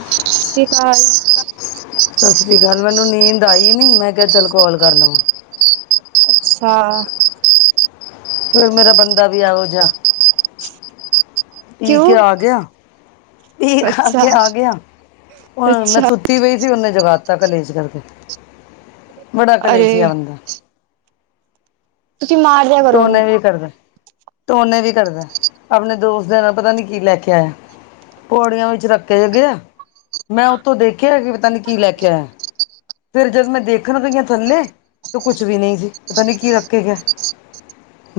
ਸਤਿ ਸ਼੍ਰੀ ਅਕਾਲ। ਸਤਿ ਸ੍ਰੀ ਅਕਾਲ ਮੈਨੂੰ ਨੀਂਦ ਆਈ ਨੀ ਮੈਂ ਕਿਆ ਚਲ ਕਾਲ ਕਰ ਲਵਾਂ। ਅੱਛਾ ਫਿਰ ਮੇਰਾ ਬੰਦਾ ਵੀ ਏਹੋ ਜਿਹਾ ਪੀ ਕੇ ਕਿਉਂ ਆ ਗਿਆ ਪੀ ਖਾ ਅੱਛਾ ਕੇ ਆ ਗਿਆ ਹੁਣ ਮੈਂ ਅੱਛਾ ਸੁ ਸੁੱਤੀ ਪਈ ਸੀ ਉਹਨੇ ਜਗਾ ਦਿੱਤਾ ਕਲੇਸ਼ ਕਰਕੇ ਬੜਾ ਅਰੇ ਕਲੇਸ਼ੀਆ ਬੰਦਾ। ਤੁਸੀਂ ਮਾਰ ਦਿਆ ਕਰੋ ਉਹਨੂੰ ਟੋਨੇ ਵੀ ਕਰਦਾ, ਟੋਨੇ ਵੀ ਕਰਦਾ ਅਪਨੇ ਦੋਸਤ ਦੇ ਨਾਲ ਪਤਾ ਨੀ ਕੀ ਲੈ ਕੇ ਆਯਾ। ਪੌੜੀਆਂ ਵਿੱਚ ਰੱਖ ਕੇ ਗੇਆ ਮੈਂ ਉੱਤੋਂ ਦੇਖਿਆ ਕਿ ਪਤਾ ਨੀ ਕੀ ਲੈ ਕੇ ਆਯਾ। ਫੇਰ ਜਦ ਮੈਂ ਦੇਖਣ ਗਈ ਆ ਥੱਲੇ ਤੂ ਕੁਛ ਵੀ ਨਈ ਸੀ ਪਤਾ ਨੀ ਕੀ ਰੱਖ ਕੇ ਗਿਆ।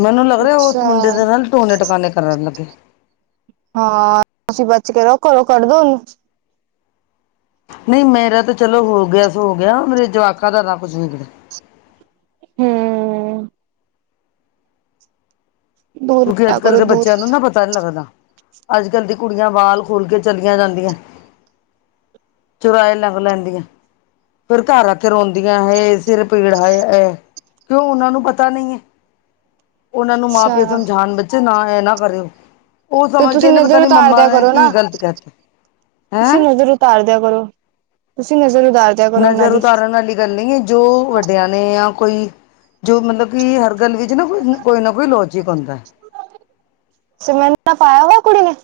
ਮੈਨੂੰ ਲੱਗ ਰਿਆ ਉਸ ਅੱਛਾ ਮੁੰਡੇ ਦੇ ਨਾਲ ਟੋਨੇ ਟਕਾਨੇ ਕਰਨ ਲੱਗੇ। ਹਾਂ, ਤੁਸੀਂ ਬਚ ਕੇ ਰਹੋ ਕਰੋ ਕੱਢ ਦੋ ਓਨੁ। ਨਈ ਮੇਰਾ ਤਾਂ ਚਲੋ ਹੋ ਗਿਆ ਸੌ ਹੋ ਗਿਆ ਮੇਰੇ ਜਵਾਕਾਂ ਦਾ ਨਾ ਰਬ ਹੂੰ। ਦੂਰ ਕਿਉਂਕਿ ਰਿਹਾ ਅੱਜ ਕੱਲ ਕਰੋ ਦੇ ਦੂਰ ਬੱਚਿਆਂ ਨੂੰ ਨਾ ਪ ਤਾ ਨੀ ਲੱਗਦਾ ਅੱਜ ਕੱਲ ਦੀ ਕੁੜੀਆਂ ਵਾਲ ਖੋਲ ਕੇ ਚੱਲੀਆਂ ਜਾਂਦੀਆ। ਚੁਰਾਏ ਲੰਘ ਲੈਦੀਆਂ, ਫਿਰ ਘਰ ਆ ਕੇ ਰੋਂਦੀਆਂ। ਹਾਏ ਸਿਰ ਪੀੜ ਹਾਏ ਐ ਕਿਉਂ ਉਹਨਾਂ ਨੂੰ ਪਤਾ ਨਈ ਐ ਉਹਨਾਂ ਨੂੰ ਮਾਂਪ ਅੱਛਾ ਬੱਚੇ ਨਾ ਐ ਨਾ ਕਰਿਓ। ਉਹ ਤੇ ਤੁਸੀਂ ਸਮਝਦੇ ਨੇ ਪਤਾ ਨਜ਼ਰ ਨੀ ਉਤਾਰ ਮੰਮਾ ਦਿਆ ਨੇ ਕਰੋ ਕੀ ਨਾ ਗ਼ਲਤ ਕੈ ਤਾ ਹੈਂ। ਤਾਰਦਿਆਂ ਕਰੋ ਤੁਸੀਂ ਨਜ਼ਰ ਨੂੰ ਉਤਾਰ ਦਿਆ ਕਰੋ ਉਹਨਾਂ ਨਜ਼ਰ ਦੀ ਉਤਾਰਨ ਆਲੀ ਗੱਲ ਨਈ ਐ ਜੋ ਵੱਡਿਆਂ ਨੇ ਯਾ ਕੋਈ ਜੋ ਮਤਲਬ ਕਿ ਹਰ ਗੱਲ ਵਿੱਚ ਨਾ ਕੋਈ, ਕੋਈ ਨਾ ਕੋਈ ਲੋਜਿਕ ਹੁੰਂਦਾ। ਸੁਰਮਾ ਵੀ ਤਾ ਪਾਆ ਹੋਆ ਕੁੜੀ ਨੇ।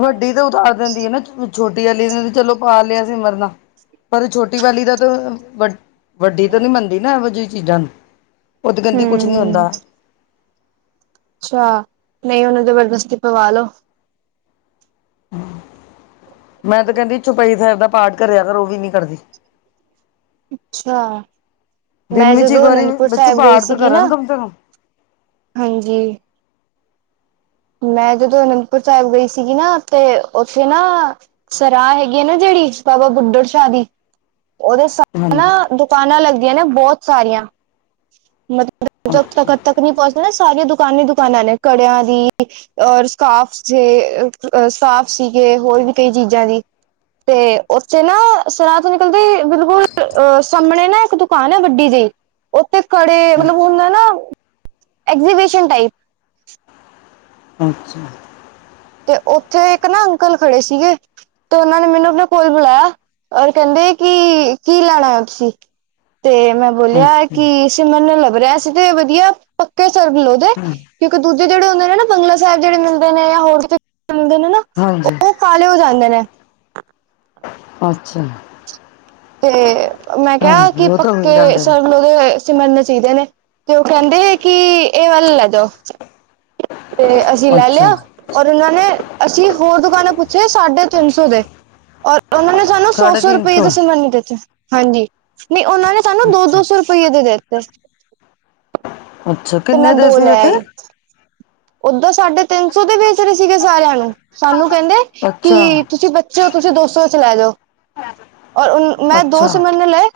ਵੱਡੀ ਤਾਂ ਉਤਾਰ ਦਿੰਦੀ ਏ ਨਾ ਛੋਟੀ ਆਲੀ ਨੇ ਚਲੋ ਪਾ ਲਿਆ ਸਿਮਰਨਾ ਪਰ ਛੋਟੀ ਵਾਲੀ ਦਾ ਤਾਂ ਵ ਵੱਡੀ ਤੇ ਨੀ ਮੰਨਦੀ ਨਾ ਇਹੋ ਜਿਹੀ ਚੀਜ਼ਾਂ ਨੂੰ ਉਹ ਤੇ ਕਹਿੰਦੀ ਕੁਛ ਨੀ ਹੂੰ ਹੁੰਦਾ। ਅੱਛਾ, ਨਈ ਉਨੂ ਜਬਰਦਸਤੀ ਪਵਾ ਲੋੋ। ਮੈਂ ਤੇ ਕਹਿੰਦੀ ਚੁਪਈ ਸੈਬ ਦਾ ਪਾਠ ਕਰਿਆ ਕਰ ਉਹ ਵੀ ਨੀ ਕਰਦੀ। ਅੱਛਾ, ਦਿਨ ਮੈਂ ਵਿੱਚ ਇੱਕ ਜਦੋਂ ਵਾਰੀ ਅਨੰਦਪੁਰ ਬੱਚੇ ਸੈਬ ਗਈ ਪਾਠ ਤਾਂ ਸੀਗੀ ਕਰਨ ਨਾ ਕਮ ਸੇ ਕਮ ਹਾਂਜੀ। ਮੈਂ ਜਦੋਂ ਅਨੰਦਪੁਰ ਸੇਹਬ ਗਈ ਸੀਗੀ ਨਾ ਤੇ ਉੱਥੇ ਨਾ ਸਰਾਹ ਹੈਗੀ ਹੈ ਨਾ ਜੇੜੀ ਬਾਬਾ ਬੁੱਡੜ ਸ਼ਾਹ ਦੀ ਓਦੇ ਸਾ ਹਨਾ ਹਾਂਜੀ ਦੁਕਾਨਾਂ ਲੱਗਦੀਆਂ ਨੇ ਬੋਤ ਸਾਰੀਆਂ ਮਤਲਬ ਤ ਅੱਛਾ ਹੱਦ ਤੱਕ ਨੀ ਪੋ ਸਾਰੀਆਂ ਦੁਕਾਨਾ ਹੀ ਦੁਕਾਨਾਂ ਨੇ ਕੜਿਆਂ ਦੀ। ਔਰ ਸਕਾਫ ਸੇ ਸਾਫ ਸੀਗੇ ਹੋਰ ਵੀ ਕਈ ਚੀਜ਼ਾਂ ਦੀ। ਤੇ ਉੱਥੇ ਨਾ ਸਰਾ ਤੋ ਨਿਕਲਦੇ ਈ ਬਿਲਕੁਲ ਅਹ ਸਾਮਣੇ ਨਾ ਇੱਕ ਦ ਕਾਨ ਐ ਵੱਡੀ ਜੇਈ ਉੱਥੇ ਕੜੇ ਮਤਲਬ ਹੁੰਦਾ ਨਾ ਐਗਜੀਬਿਸ਼ਨ ਟਾਈਪ। ਅੱਛਾ। ਤੇ ਉੱਥੇ ਇੱਕ ਨਾ ਅੰਕਲ ਖੜੇ ਸੀਗੇ। ਤੇ ਉਨਾਂ ਨੇ ਮੈਨੂੰ ਆਪਣੇ ਕੋਲ ਬੁਲਾਇਆ ਔਰ ਕਹਿੰਦੇ ਕਿ ਕੀ ਲੈਣ ਆਏ ਔ ਤੁਸੀਂ? ਤੇ ਮੈਂ ਬੋਲਿਆ ਅੱਛਾ ਕਿ ਸਿਮਰਨਾ ਲੱਭ ਰੇ ਆ ਅਸੀ ਤੇ ਵਧੀਆ ਪੱਕੇ ਸਰਬ ਲੋ ਦੇ। ਹਾਂ ਕਿਉਂਕਿ ਦੂਜੇ ਜੇੜੇ ਹੁੰਦੇ ਨੇ ਨਾ ਬੰਗਲਾ ਸੈਬ ਜੇੜੇ ਮਿਲਦੇ ਨੇ ਯਾ ਹੋਰ ਮਿਲਦੇ ਨੇ ਨਾ ਹਾਂਜੀ। ਉਹ ਕਾਲੇ ਹੋ ਜਾਂਦੇ ਨੇ। ਅੱਛਾ। ਤੇ ਮੈਂ ਕਿਆ ਹਾਂਜੀ ਕਿ ਉਹ ਤਾਂ ਹੋਈ ਪੱਕੇ ਜਾਂਦੇ ਨੇ ਸਰਬ ਲੋ ਦੇ ਸਿਮਰਨੇ ਚਾਈਦੇ ਨੇ ਤੇ ਉਹ ਕਹਿੰਦੇ ਕਿ ਇਹ ਵਾਲੇ ਲੈ ਜਾਓ। ਤੇ ਅਸੀਂ ਲੈ ਲਿਆ। ਅੱਛਾ ਔਰ ਉਨਾਂ ਨੇ ਅਸੀਂ ਹੋਰ ਦੁਕਾਨ ਪੁੱਛੇ ਸਾਢੇ ਤਿੰਨ ਸੌ ਦੇ, ਔਰ ਉਨਾਂ ਨੇ ਤੂਆਨੂੰ ਸਾਢੇ ਸੋ-ਸੋ ਤਿੰਨ ਰੁਪੇ ਸੌ ਦੀ ਸਿਮਰਨੇ ਦਿੱਤ ਹਾਂਜੀ, ਨੀ ਓਨਾਂ ਨੇ ਸਾਨੂੰ ਅੱਛਾ ਦੋ-ਦੋ ਸੋ ਰ ਫਿਰ ਅਈ ਓ ਦੇਤੇ ਅੱਛਾ, ਮੈਂ ਕਿੰਨੇ ਦੇ ਦੋ ਸੀ ਲੈ ਵੇਸੇ? ਆਈ। ਓਦਾਂ ਸਾਢੇ ਤਿੰਨ ਸੌ ਦੇ ਵੇਚ ਰੇ ਸੀਗੇ ਸਾਰੇਆਂ ਨੂੰ, ਸਾਨੂੰ ਕੈਂਦੇ ਅੱਛਾ ਕਿ ਤੁਸੀਂ ਬ ਚਲੋ ਤੁਸੀਂ ਦੋ ਸੌ 'ਚ ਲੈ ਜੋ, ਔਰ ਅ ਮੈਂ ਦੋ ਅੱਛਾ ਸਿਮਰਨੇ ਲਏ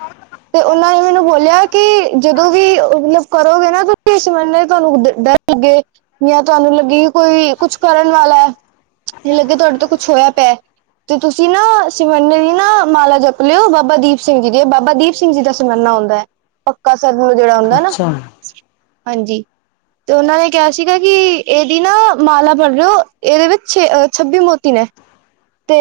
ਤੇ ਓਨਾਂ ਨੇ ਮੈਨੂੰ ਬੋਲੇਆ ਕਿ ਜਦੋਂ ਵੀ ਅ ਮਲਬ ਕਰੋਗੇ ਨਾ ਤੁਸੀਂ ਸਿਮਰਨੇ ਤੁਆਨੂੰ ਡ ਡ ਲਗੇ, ਯਾ ਤੁਆਨੂੰ ਲੱਗੇ ਕੀ ਕੋਈ ਕੁਛ ਕਰਨ ਵਾਲਾ ਐ ਵੇ ਲੱਗੇ ਤੁਆਡੇ ਤੇ ਕੁੱਛ ਹੋਯਾ ਪੈ ਤੇ ਤੁਸੀਂ ਨਾ ਸਿਮਰਨੇ ਦੀ ਨਾ ਮਾਲਾ ਜੱਪ ਲੇਓ ਬਾਬਾ ਦੀਪ ਸਿੰਘ ਜੀ ਦੀ ਏ ਬਾਬਾ ਦੀ ਪ ਸਿੰਘ ਜੀ ਦਾ ਸਿਮਰਨਾ ਹੁੰਦੈ ਪੱਕਾ ਸਰਬ ਲੋ ਜੇੜਾ ਹੁੰਦੈ ਨਾ, ਅੱਛਾ, ਹਾਂਜੀ ਤੇ ਓਨਾਂ ਨੇ ਕੇਆ ਸੀ ਠੀਕ ਐ ਜੀ, ਏਦੀ ਨਾ ਮਾਲਾ ਪੜ ਰੇ ਓ ਏਦੇ ਵਿੱਚ ਛੇ ਛੱਬੀ ਮੋਤੀ ਨੇ ਤੇ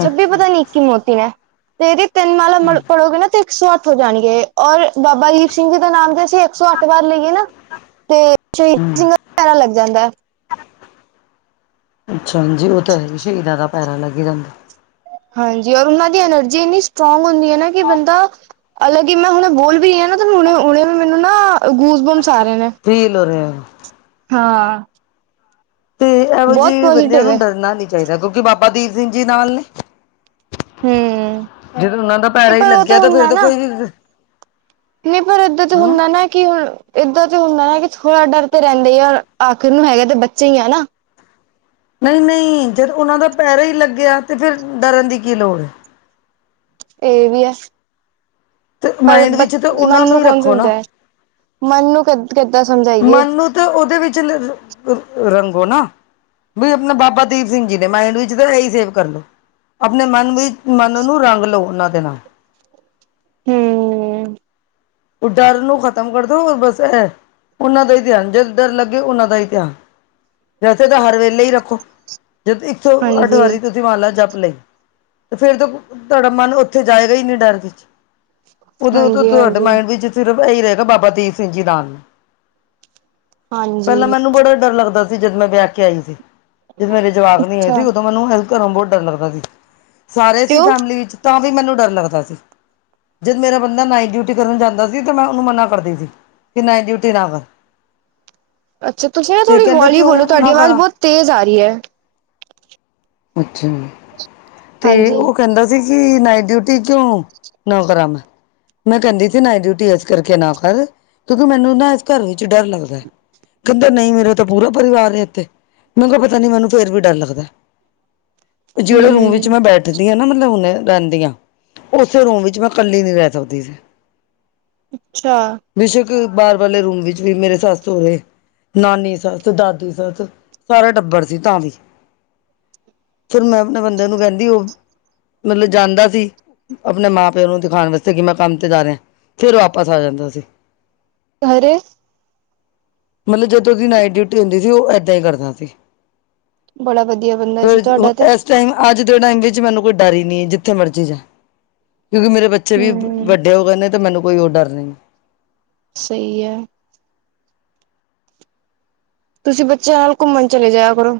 ਛੱਬੀ ਅੱਛਾ, ਪਤਾ ਨੀ ਇਕੀ ਮੋਤੀ ਨੇ। ਤੇ ਏਦੀ ਤਿੰਨ ਮਾਲਾ਼ ਮਣ ਪੜੋਗੇ ਨਾ ਤੇ ਇੱਕ ਸੌ ਅੱਠ ਹੋ ਜਾਣਗੇ, ਔਰ ਬਾਬਾ ਦੀਪ ਸਿੰਘ ਜੀ ਦੀ ਨਾਮ ਦੀ ਅਸੀ ਇੱਕ ਸੌ ਅੱਠ ਵਾਰ ਲਈਏ ਨਾ, ਤੇ ਹੂੰ, [unintelligible] ਪੈਰਾ ਲੱਗ ਜਾਂਦੈ ਅੱਛਾ ਹਾਂਜੀ, ਓ ਤੇ ਹੈ ਈ ਸ਼ਹੀਦਾਂ ਦਾ ਪੈਰਾ ਲੱਗ ਜਾਂਦਾ। ਹਾਂਜੀ, ਓਰ ਓਨਾਂ ਦੀ ਐਨਰਜੀ ਏਨੀ ਸਟ੍ਰੋਂਗ ਹੁੰਦੀ ਐ ਨਾ ਕਿ ਬੰਦਾ ਅਲਗੀ ਮੈਂ ਹੁਣੇ ਮੈਂ ਬੋਲ ਵੀ ਰੀ ਆਨਾ ਤੇ ਹੁਣੇ-ਹੁਣੇ ਮੈਨੂੰ ਨਾ ਗੂਸ ਬਮਸ ਆਰੇ ਨੇ। ਫੀਲ ਹੋ ਰੇਆ। ਹਾਂ। ਏਓ ਬਹੁਤ ਜੀ ਬੰਦੇਆਂ ਪੋਜ਼ਟਿਵ ਹੈ ਨੂੰ ਡਰਨਾ ਨੀ ਚਾਈਦਾ ਕੋਕਿ ਬਾਬਾ ਦੀਪ ਸਿੰਘ ਜੀ ਨਾਲ ਨੇ। ਹਮ ਜਦੋਂ ਉਨਾ ਦਾ ਪੈਰਾ ਨਹੀਂ ਈ ਪਰ ਉਹ ਲੱਗੇਆ ਤ ਫੇਰ ਹੁੰਦਾ ਤਾਂ ਨਾ ਕੋਈ ਵੀ [unintelligible] ਪਰ ਏਦਾਂ ਤੇ ਹੂੰ ਹੁੰਦਾ ਨਾ ਕਿ ਹੁਣ ਏਦਾਂ ਤੇ ਹੁੰਦਾ ਨਾ ਕਿ ਥੋੜਾ ਡਰ ਤੇ ਰੈਂਦੇ ਆ, ਆਖਰ ਨੂੰ ਹੈਗੇ ਤਾਂ ਬੱਚੇ ਈ ਆ ਨਾ। ਨਈ-ਨਈ ਜਦ ਓਨਾਂ ਦਾ ਪੈਰਾ ਈ ਲੱਗੇਆ ਤੇ ਫੇਰ, ਡਰਨ ਦੀ ਕੀ ਲੋੜ ਏ। ਏ ਵੀ ਆ। ਤੇ ਪਰ ਮਾਇੰਡ ਬ ਵਿੱਚ ਤੇ ਉਹਨਾਂ ਮਨ ਨੂੰ ਹੀ ਕੌਣ ਰੱਖੋ ਨਾ। ਸਮਝਾਏ, ਮਨ ਨੂੰ ਕਿ ਕਿੱਦਾਂ ਸਮਝਾਈਏ? ਮਨ ਨੂੰ ਤੇ ਓਦੇ ਵਿੱਚਲੇ ਫੇ, ਅ ਰੰਗੋ ਨਾ ਵਈ ਅਪਨਾ ਬਾਬਾ ਦੀਪ ਸਿੰਘ ਜੀ ਨੇ ਮਾਈੰਡ ਵਿੱਚ ਤੇ ਏਈ ਸੇਵ ਕਰ ਲੋ, ਅਪਨੇ ਮਨ ਵਿ ਮਨ ਨੂੰ ਰੰਗ ਲੋ ਓਨਾਂ ਦੇ ਨਾਲ। ਹਮ ਓ ਡਰ ਨੂੰ ਖ਼ਤਮ ਕਰਦੋ ਓ ਬਸ ਐ, ਓਨਾਂ ਦਾ ਈ ਧੇਆਨ ਜਦ ਡਰ ਲੱਗੇ ਓਨਾਂ ਦਾ ਈ ਧੇਆਨ ਵੈਸੇ ਤਾਂ ਹਰ ਵੇਲੇ ਈ ਰੱਖੋ, ਜਦ ਇੱਕ ਸੌ ਅੱਠ ਹਾਂਜੀ ਵਾਰੀ ਤੇ ਦੀ ਮਾਲਾ ਜੱਪ ਲਈ, ਤੇ ਫੇਰ ਤੋ ਤੁਆਡਾ ਮਨ ਓਥੇ ਜਾਏਗਾ ਈ ਨੀ ਡਰ ਵਿੱਚ ਓਦੇ ਊਤੋਂ ਹਾਂਜੀ ਤੁਆਡੇ ਹਾਂਜੀ ਮਾਇੰਡ ਵਿੱਚ ਸਿਰਫ ਏਈ ਰੇਗਾ ਬਾਬਾ ਦੀਪ ਸਿੰਘ ਜੀ ਨਾਲ ਨੇ। ਹਾਂਜੀ ਪੈਲਾਂ ਮੈਨੂੰ ਬੜਾ ਈ ਡਰ ਲੱਗਦਾ ਸੀ ਜਦ ਮੈਂ ਵੇਆ ਕੇ ਆਈ ਸੀ, ਜਦ ਮੇਰੇ ਜਵਾਕ ਨੀ ਹੋਏ ਅੱਛਾ ਸੀ ਤ ਮੈਨੂੰ ਹੈਲਪ ਘਰੋ ਬੋਤ ਡਰ ਲੱਗਦਾ ਸੀ ਸਾਰੇ ਸੀ ਕਿਉਂ ਫੈਮਲੀ ਵਿੱਚ ਤਾਂ ਵੀ ਮੈਨੂੰ ਡਰ ਲੱਗਦਾ ਸੀ। ਜਦ ਮੇਰਾ ਬੰਦਾ ਨਾਈਟ ਡਿਊਟੀ ਕਰਨ ਜਾਂਦਾ ਸੀ ਤੇ ਮੈਂ ਓਨੂੰ ਮਨਾ ਕਰਦੀ ਸੀ, ਕਿ ਨਾਈਟ ਡਿਊਟੀ ਨਾ ਕਰ। ਅੱਛਾ ਤੁਸੀਂ ਨਾ ਤੇ ਥੋੜੀ ਕਹਿੰਦਾ ਹੋਲੀ਼ ਕਿਉਂ ਬੋਲੋ ਨਾ ਤੁਆਡੀ ਅਵਾਜ਼ ਕਰਾਂ। ਬੋਤ ਤੇਜ਼ ਆ ਰੀ ਐ। ਅੱਛਾ, ਤੇ ਹਾਂਜੀ ਓ ਕੈਂਦਾ ਕਿ ਨਾਈਟ ਡਿਊਟੀ ਕੇਓਂ, ਨਾ ਕਰਾ ਮੈਂ ਮੈਂ ਕੈਂਦੀ ਸੀ ਨਾਈਟ ਡਿਊਟੀ ਐਸ ਕਰਕੇ ਨਾ ਕਰ, ਕਿਓ ਕਿ ਮੈਨੂੰ ਨਾ ਏਸ ਘਰ ਵਿੱਚ ਡਰ ਲੱਗਦੈ। ਕੈਂਦੇ ਨਈ ਮੇਰਾ ਤੇ ਪੂਰਾ ਪਰਿਵਾਰ ਏ ਐਥੇ, ਮੈ ਕੇਆ ਪਤਾ ਨੀ ਮੈਨੂੰ ਫੇਰ ਵੀ ਡਰ ਲੱਗਦੈ। ਜੇੜੇ ਰੂਮ ਵਿੱਚ ਹਮ ਮੈਂ ਬੈਠਦੀ ਆਂ ਨਾ ਮਤਲਬ ਹੁਨੇ ਰੈਂਦੀ ਆਂ, ਓਸੇ ਰੂਮ ਵਿੱਚ ਮੈਂ ਕੱਲੀ ਨੀ ਰੈ ਸਕਦੀ ਮੈਂ। ਅੱਛਾ ਬੇਸ਼ੱਕ ਬਾਰ ਵਲੇ ਰੂਮ ਵਿੱਚ ਵੀ ਮੇਰੇ ਸੱਸ ਹੋਵੇ। ਨਾਨੀ ਸੱਸ, ਦਾਦੀ ਸੱਸ, ਸਾਰਾ ਟੱਬਰ ਸੀ ਤਾਂ ਵੀ। ਫੇਰ ਮੈਂ ਆਪਣੇ ਬੰਦੇ ਨੂੰ ਕੈਂਦੀ ਓ ਮਲਬ ਜਾਂਦਾ ਸੀ। ਆਪਣੇ ਮਾਂ ਪਿਓ ਨੂੰ ਦਿਖਾਣ ਵਸਤੇ ਕੀ ਮੈਂ ਕੰਮ ਤੇ ਜਾ ਰਿਆ, ਫੇਰ ਆਪਾਸ ਆ ਜਾਂਦਾ ਸੀ। ਅਰੇ। ਮਲਬ ਜਦੋਂ ਦੀ ਨਾਈਟ ਡਿਊਟੀ ਹੁੰਦੀ ਸੀ, ਓ ਏਦਾਂ ਈ ਕਰਦਾ ਸੀ। ਬੜਾ ਵਧੀਆ ਬੰਦਾ ਫੇਰ ਸੀ ਤੁਹਾਡਾ ਤੇ ਏਸ ਟਾਈਮ ਅੱਜ ਦੇ ਟਾਈਮ ਵਿੱਚ, ਮੈਨੂੰ ਕੋਈ ਡਰ ਈ ਨੀ ਐ ਜਿੱਥੇ ਮਰਜ਼ੀ ਜਾ। ਕਿਉਂਕਿ ਮੇਰੇ ਬੱਚੇ ਵੀ ਹੂੰ। ਵੱਡੇ ਹੋ ਗਏ ਨੇ, ਤੇ ਮੈਨੂੰ ਕੋਈ ਹੋਰ ਡਰ ਨ‌ਈ। ਸ‌ਈ ਐ। ਤੁਸੀਂ ਬੱਚਿਆਂ ਨਾਲ ਘੁੰਮਣ ਚਲੇ ਜਇਆ ਕਰੋ।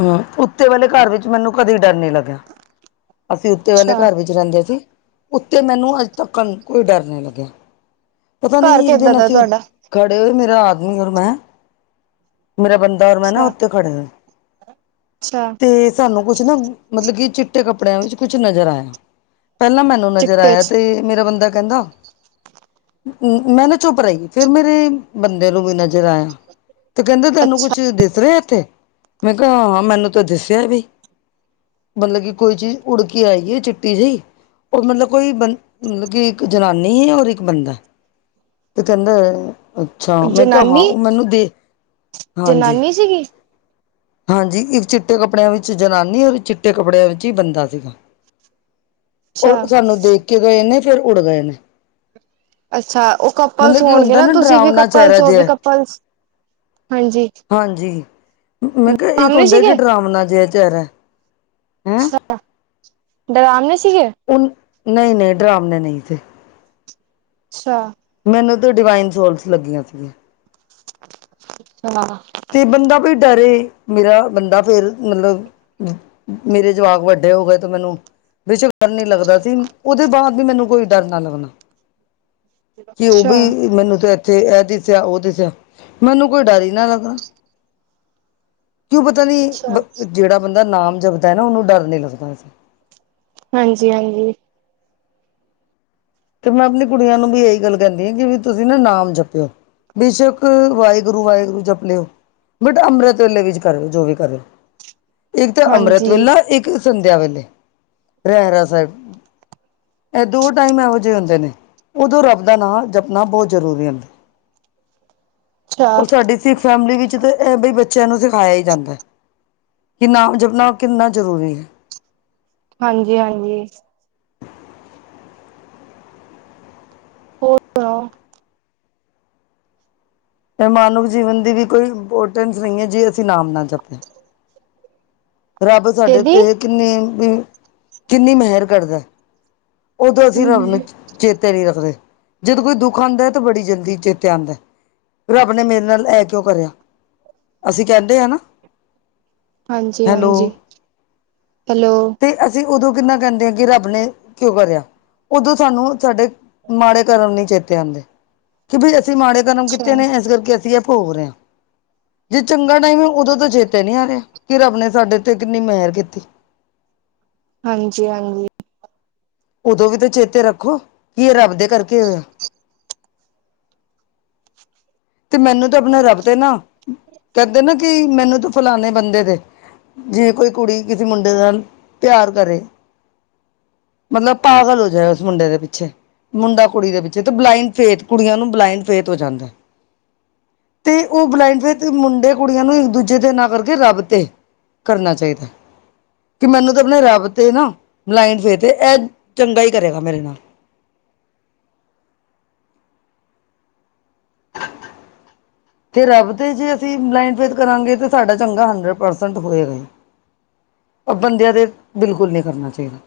ਹੈ ਉੱਤੇ ਵਲੇ ਘਰ ਵਿੱਚ ਮੈਨੂੰ ਕਦੀ ਡਰ ਨੀ ਲੱਗਿਆ। ਅਸੀਂ ਉੱਤੇ ਵਲੇ ਅੱਛਾ ਘਰ ਵਿੱਚ ਰੈਂਦੇ ਸੀ, ਉੱਤੇ ਮੈਨੂੰ ਅੱਜ ਤੱਕ ਕੋਈ ਡਰ ਨੀ ਲੱਗਿਆ, ਪਤਾ ਘਰ ਨ‌ਈ ਇੱਕ ਕਿੱਦਾਂ ਦਿਨ ਦਾ ਅਸੀਂ ਤੁਹਾਡਾ ਖੜੇ ਹੋਏ ਮੇਰਾ ਆਦਮੀ ਔਰ ਮੈਂ, ਮੇਰਾ ਬੰਦਾ ਦਰ ਮੈਂ ਨਾ ਅੱਛਾ ਓਥੇ ਖੜੇ ਅੱਛਾ ਤੇ ਸਾਨੂੰ ਕੁਛ ਨਾ ਮਤਲਬ ਕੀ ਚਿੱਟੇ ਕੱਪੜੇ ਕਪੜਿਆਂ ਵਿੱਚ ਕੁਛ ਨਜ਼ਰ ਆਇਆ, ਪੈਲਾਂ ਮੈਨੂੰ ਨਜ਼ਰ ਚਿੱਟੇ ਆਇਆ ਚ ਤੇ ਮੇਰਾ ਬੰਦਾ ਕੈਂਦਾ ਮੈਂ ਨਾ ਚੁੱਪ ਰ‌ਈ, ਫੇਰ ਮੇਰੇ ਬੰਦੇ ਨੂੰ ਵੀ ਨਜ਼ਰ ਆਇਆ। ਤੇ ਕੈਂਦੇ ਤੇਨੂੰ ਅੱਛਾ ਕੁਛ ਦਿਸ ਰਿਆ ਏਥੇ। ਮੈਂ ਕਿਆ ਹਾਂ ਹਾਂ ਮੈਨੂੰ ਤੇ ਦਿਸਿਆ ਬੀ, ਮਲਬ ਕੀ ਕੋਈ ਚੀਜ਼ ਉੱੜ ਕੇ ਆਈ ਏ ਚਿੱਟੀ ਜ‌ਈ। ਓ ਮਲਬ ਕੋਈ ਬੰ ਮਲਬ ਕੀ ਇੱਕ ਜਨਾਨੀ ਏ ਔਰ ਇੱਕ ਬੰਦਾ। ਤੇ ਕੈਂਦੇ ਅੱਛਾ ਮੈਂ ਕਿਆ ਹਾਂ ਜਨਾਨੀ ਓ ਮੈਨੂੰ ਦੇ, ਹਾਂਜੀ। ਸੀਗੇ। ਹਾਂਜੀ ਇੱਕ ਚਿੱਟੇ ਕੱਪੜਿਆਂ ਵਿੱਚ ਜਨਾਨੀ, ਔਰ ਚਿੱਟੇ ਕੱਪੜਿਆਂ ਵਿੱਚ ਈ ਬੰਦਾ ਸੀਗਾ। ਓ ਅੱਛਾ ਸਾਨੂੰ ਦੇਖ ਕੇ ਗਏ ਨੇ ਫੇਰ ਉੱੜ ਗਏ ਨੇ। ਅੱਛਾ ਓ ਕੱਪਲਸ ਮਤਲਬ ਕਿ ਹੋਣਗੇ ਹੁੰਦਾ ਨਾ ਤੁਸੀਂ ਵੀ ਡਰਾਵਣਾ ਚਿਹਰਾ ਕੱਪਲਸ। ਓ ਵੀ ਜਿਹਾ ਕੱਪਲਸ, ਹਾਂਜੀ। ਹਾਂਜੀ ਮੈਂ ਕਿਆ ਇਕ ਡਰਾਮਣੇ ਹੁੰਦਾ ਸੀਗੇ ਕੀ ਡਰਾਵਣਾ ਜਿਆ ਚੈਰਾ। ਅੱਛ ਡਰਾਵਣੇੇ ਸੀਗੇ। ਉਨ ਨਈ ਨਈ ਡਰਾਵਣੇ ਨਈ ਥੇ। ਅੱਛਾ ਮੈਨੂੰ ਤੇ ਡਿਵਾਈਨ ਸੋਲਸ ਲੱਗੀਆਂ ਸੀਗੀਆਂ। [unintelligible] ਤੇ ਬੰਦਾ ਵੀ ਡਰੇ, ਮੇਰਾ ਬੰਦਾ ਫੇਰ ਮਲਬ ਮੇਰੇ ਜਵਾਕ ਵੱਡੇ ਹੋ ਗਏ ਤੇ ਮੈਨੂੰ ਬੇਸ਼ੱਕ ਡਰ ਨੀ ਲੱਗਦਾ ਸੀ। ਓਦੇ ਬਾਦ ਵੀ ਮੈਨੂੰ ਕੋਈ ਡਰ ਨਾ ਲੱਗਣਾ। ਕੀ ਓ ਅੱਛਾ ਵੀ ਮੈਨੂੰ ਤੇ ਏਥੇ ਐ ਦਿਸਿਆ, ਓ ਦਿਸਿਆ ਮੈਨੂੰ ਕੋਈ ਡਰ ਈ ਨਾ ਲੱਗਣਾ। ਕਿਉਂ ਪਤਾ ਨੀ ਅੱਛਾ ਜੇੜਾ ਬੰਦਾ ਨਾਮ ਜਪਦਾ ਐ ਨਾ ਓਨੂੰ ਡਰ ਨੀ ਲੱਗਦਾ ਵੈਸੇ। ਹਾਂਜੀ ਹਾਂਜੀ। ਤੇ ਮੈਂ ਆਪਣੀ ਕੁੜੀਆਂ ਨੂੰ ਵੀ ਏਈ ਗੱਲ ਕੈਂਦੀ ਵੀ ਕੀ ਤੁਸੀਂ ਨਾ ਨਾਮ ਜਪਿਓ। ਬੇਸ਼ੱਕ ਵਾਏਗੁਰੂ ਵਾਏਗੁਰੂ ਜਪ ਲਿਓ। ਬਟ ਅੰਮ੍ਰਿਤ ਵੇਲੇ ਵਿੱਚ ਕਰਿਓ ਜੋ ਵੀ ਕਰੇ। ਇੱਕ ਤੇ ਅੰਮ੍ਰਿਤ ਹਾਂਜੀ ਵੇਲਾ, ਇੱਕ ਸੰਧਿਆ ਵੇਲੇ ਰੈਰਾਸ ਸੈਬ। ਐ ਦੋ ਟਾਈਮ ਏਹੋ ਜਹੇ ਹੁੰਦੇ ਨੇ, ਓਦੋਂ ਰੱਬ ਦਾ ਨਾਂ ਜਪਨਾ ਬੋਤ ਜ਼ਰੂਰੀ ਹੁੰਦਾ। ਅੱਛਾ ਓਰ ਸਾਡੀ ਸਿੱਖ ਫੈਮਿਲੀ ਵਿੱਚ ਤਾਂ ਇਹ ਬਈ ਬੱਚਿਆਂ ਨੂੰ ਸਿਖਾਇਆ ਈ ਜਾਂਦਾ। ਕਿ ਨਾਮ ਜਪਨਾ ਕਿੰਨਾ ਜ਼ਰੂਰੀ ਏ। ਹਾਂਜੀ ਹਾਂਜੀ। ਹੋਰ ਸੁਨਾਓ? ਐਹ ਮਾਨਵ ਜੀਵਨ ਦੀ ਵੀ ਕੋਈ ਇੰਪੋਰਟੈਂਸ ਨਈ ਐ ਜੇ ਅਸੀਂ ਨਾਮ ਨਾ ਜਪੇ। ਰੱਬ ਸਾਡੇ ਕਿਹਦੀ ਉਤੇ ਕਿੰਨੀ ਬੀ ਕਿੰਨੀ ਮਿਹਰ ਕਰਦਾ ਐ। ਓਦੋਂ ਅਸੀਂ ਰੱਬ ਨੂੰ ਹਾਂਜੀ ਚੇ-ਚੇਤੇ ਨੀ ਰੱਖਦੇ, ਜਿੰਦਗੀ ਕੋਈ ਦੁੱਖ ਆਉਂਦਾ ਤਾਂ ਬੜੀ ਜਲਦੀ ਚੇਤੇ ਆਦਾ ਐ। ਰੱਬ ਨੇ ਮੇਰੇ ਨਾਲ ਐ ਕਿਉਂ ਕਰਿਆ। ਅਸੀਂ ਕਹਿੰਦੇ ਆ ਨਾ? ਹਾਂਜੀ ਹੈਲੋ ਹਾਂਜੀ। ਕਿਲੋ ਤੇ ਅਸੀਂ ਓਦੋਂ ਕਿੰਨਾ ਕਹਿੰਦੇ ਆ ਕਿ ਰੱਬ ਨੇ ਕਿਉਂ ਕਰਿਆ। ਓਦੋਂ ਸਾਨੂੰ ਸਾਡੇ ਮਾੜੇ ਕਰਮ ਨਈ ਚੇਤੇ ਆਂਦੇ, ਕਿ ਬਈ ਅਸੀਂ ਮਾੜੇ ਕਰਮ ਅੱਛਾ ਕੀਤੇ ਨੇ ਇਸ ਕਰਕੇ ਅਸੀਂ ਇਹ ਭੋਗ ਰਹੇ ਆ। ਜੇ ਚੰਗਾ ਟਾਈਮ ਐ ਓਦੋਂ ਤਾਂ ਚੇਤਾ ਨੀ ਆ ਰਿਹਾ। ਕਿ ਰੱਬ ਨੇ ਸਾਡੇ ਉਤੇ ਕਿੰਨੀ ਮਿਹਰ ਕੀਤੀ। ਹਾਂਜੀ ਹਾਂਜੀ। ਓਦੋਂ ਵੀ ਤੇ ਚੇਤੇ ਰੱਖੋ, ਕੀ ਇਹ ਰੱਬ ਦੇ ਕਰਕੇ ਹੋਇਆ। ਤੇ ਮੈਨੂੰ ਤਾਂ ਆਪਨੇ ਰੱਬ ਤੇ ਨਾ, ਕਹਿੰਦੇ ਨਾ ਕਿ ਮੈਨੂੰ ਤ ਫਲਾਨੇ ਬੰਦੇ ਦੇ ਜਿਵੇਂ ਕੋਈ ਕੁੜੀ ਕਿਸੇ ਮੁੰਡੇ ਨਾਲ ਪਿਆਰ ਕਰੇ। ਮਤਲਬ ਪਾਗਲ ਹੋ ਜਾਏ ਉਸ ਮੁੰਡੇ ਦੇ ਪਿੱਛੇ। ਮੁੰਡਾ-ਕੁੜੀ ਦੇ ਵਿਚ ਤੇ ਬਲਾਇੰਡ ਫੇਥ ਕੁੜੀਆਂ ਨੂੰ ਬਲਾਇੰਡ ਫੇਥ ਹੋ ਜਾਂਦਾ ਐ। ਤੇ ਓਹ ਬਲਾਈੰਡ ਫੇਥ ਮੁੰਡੇ-ਕੁੜੀਆਂ ਨੂੰ ਇੱਕ ਦੂਜੇ ਤੇ ਨਾ ਕਰਕੇ ਰੱਬ ਤੇ ਕਰਨਾ ਚਾਈਦਾ ਐ। ਤੇ ਮੈਨੂੰ ਤਾਂ ਆਪਣੇ ਰੱਬ ਤੇ ਨਾ ਬਲਾਈਨਡ ਫੇਥ ਏ ਇਹ ਤੇ ਚੰਗਾ ਈ ਕਰੇਗਾ ਮੇਰੇ ਨਾਲ। [inaudible] ਤੇ ਰੱਬ ਤੇ ਜੇ ਅਸੀਂ ਬਲਾਈਨਡ ਫੇਥ ਕਰਾਂਗੇ ਤੇ ਸਾਡਾ ਚੰਗਾ ਹੰਡਰੇਡ ਪਰਸੈਂਟ ਹੋਏਗਾ ਹੀ। ਏਹ ਬੰਦਿਆਂ ਦੇ ਬਿਲਕੁਲ ਨਈ ਕਰਨਾ ਚਾਈਦਾ।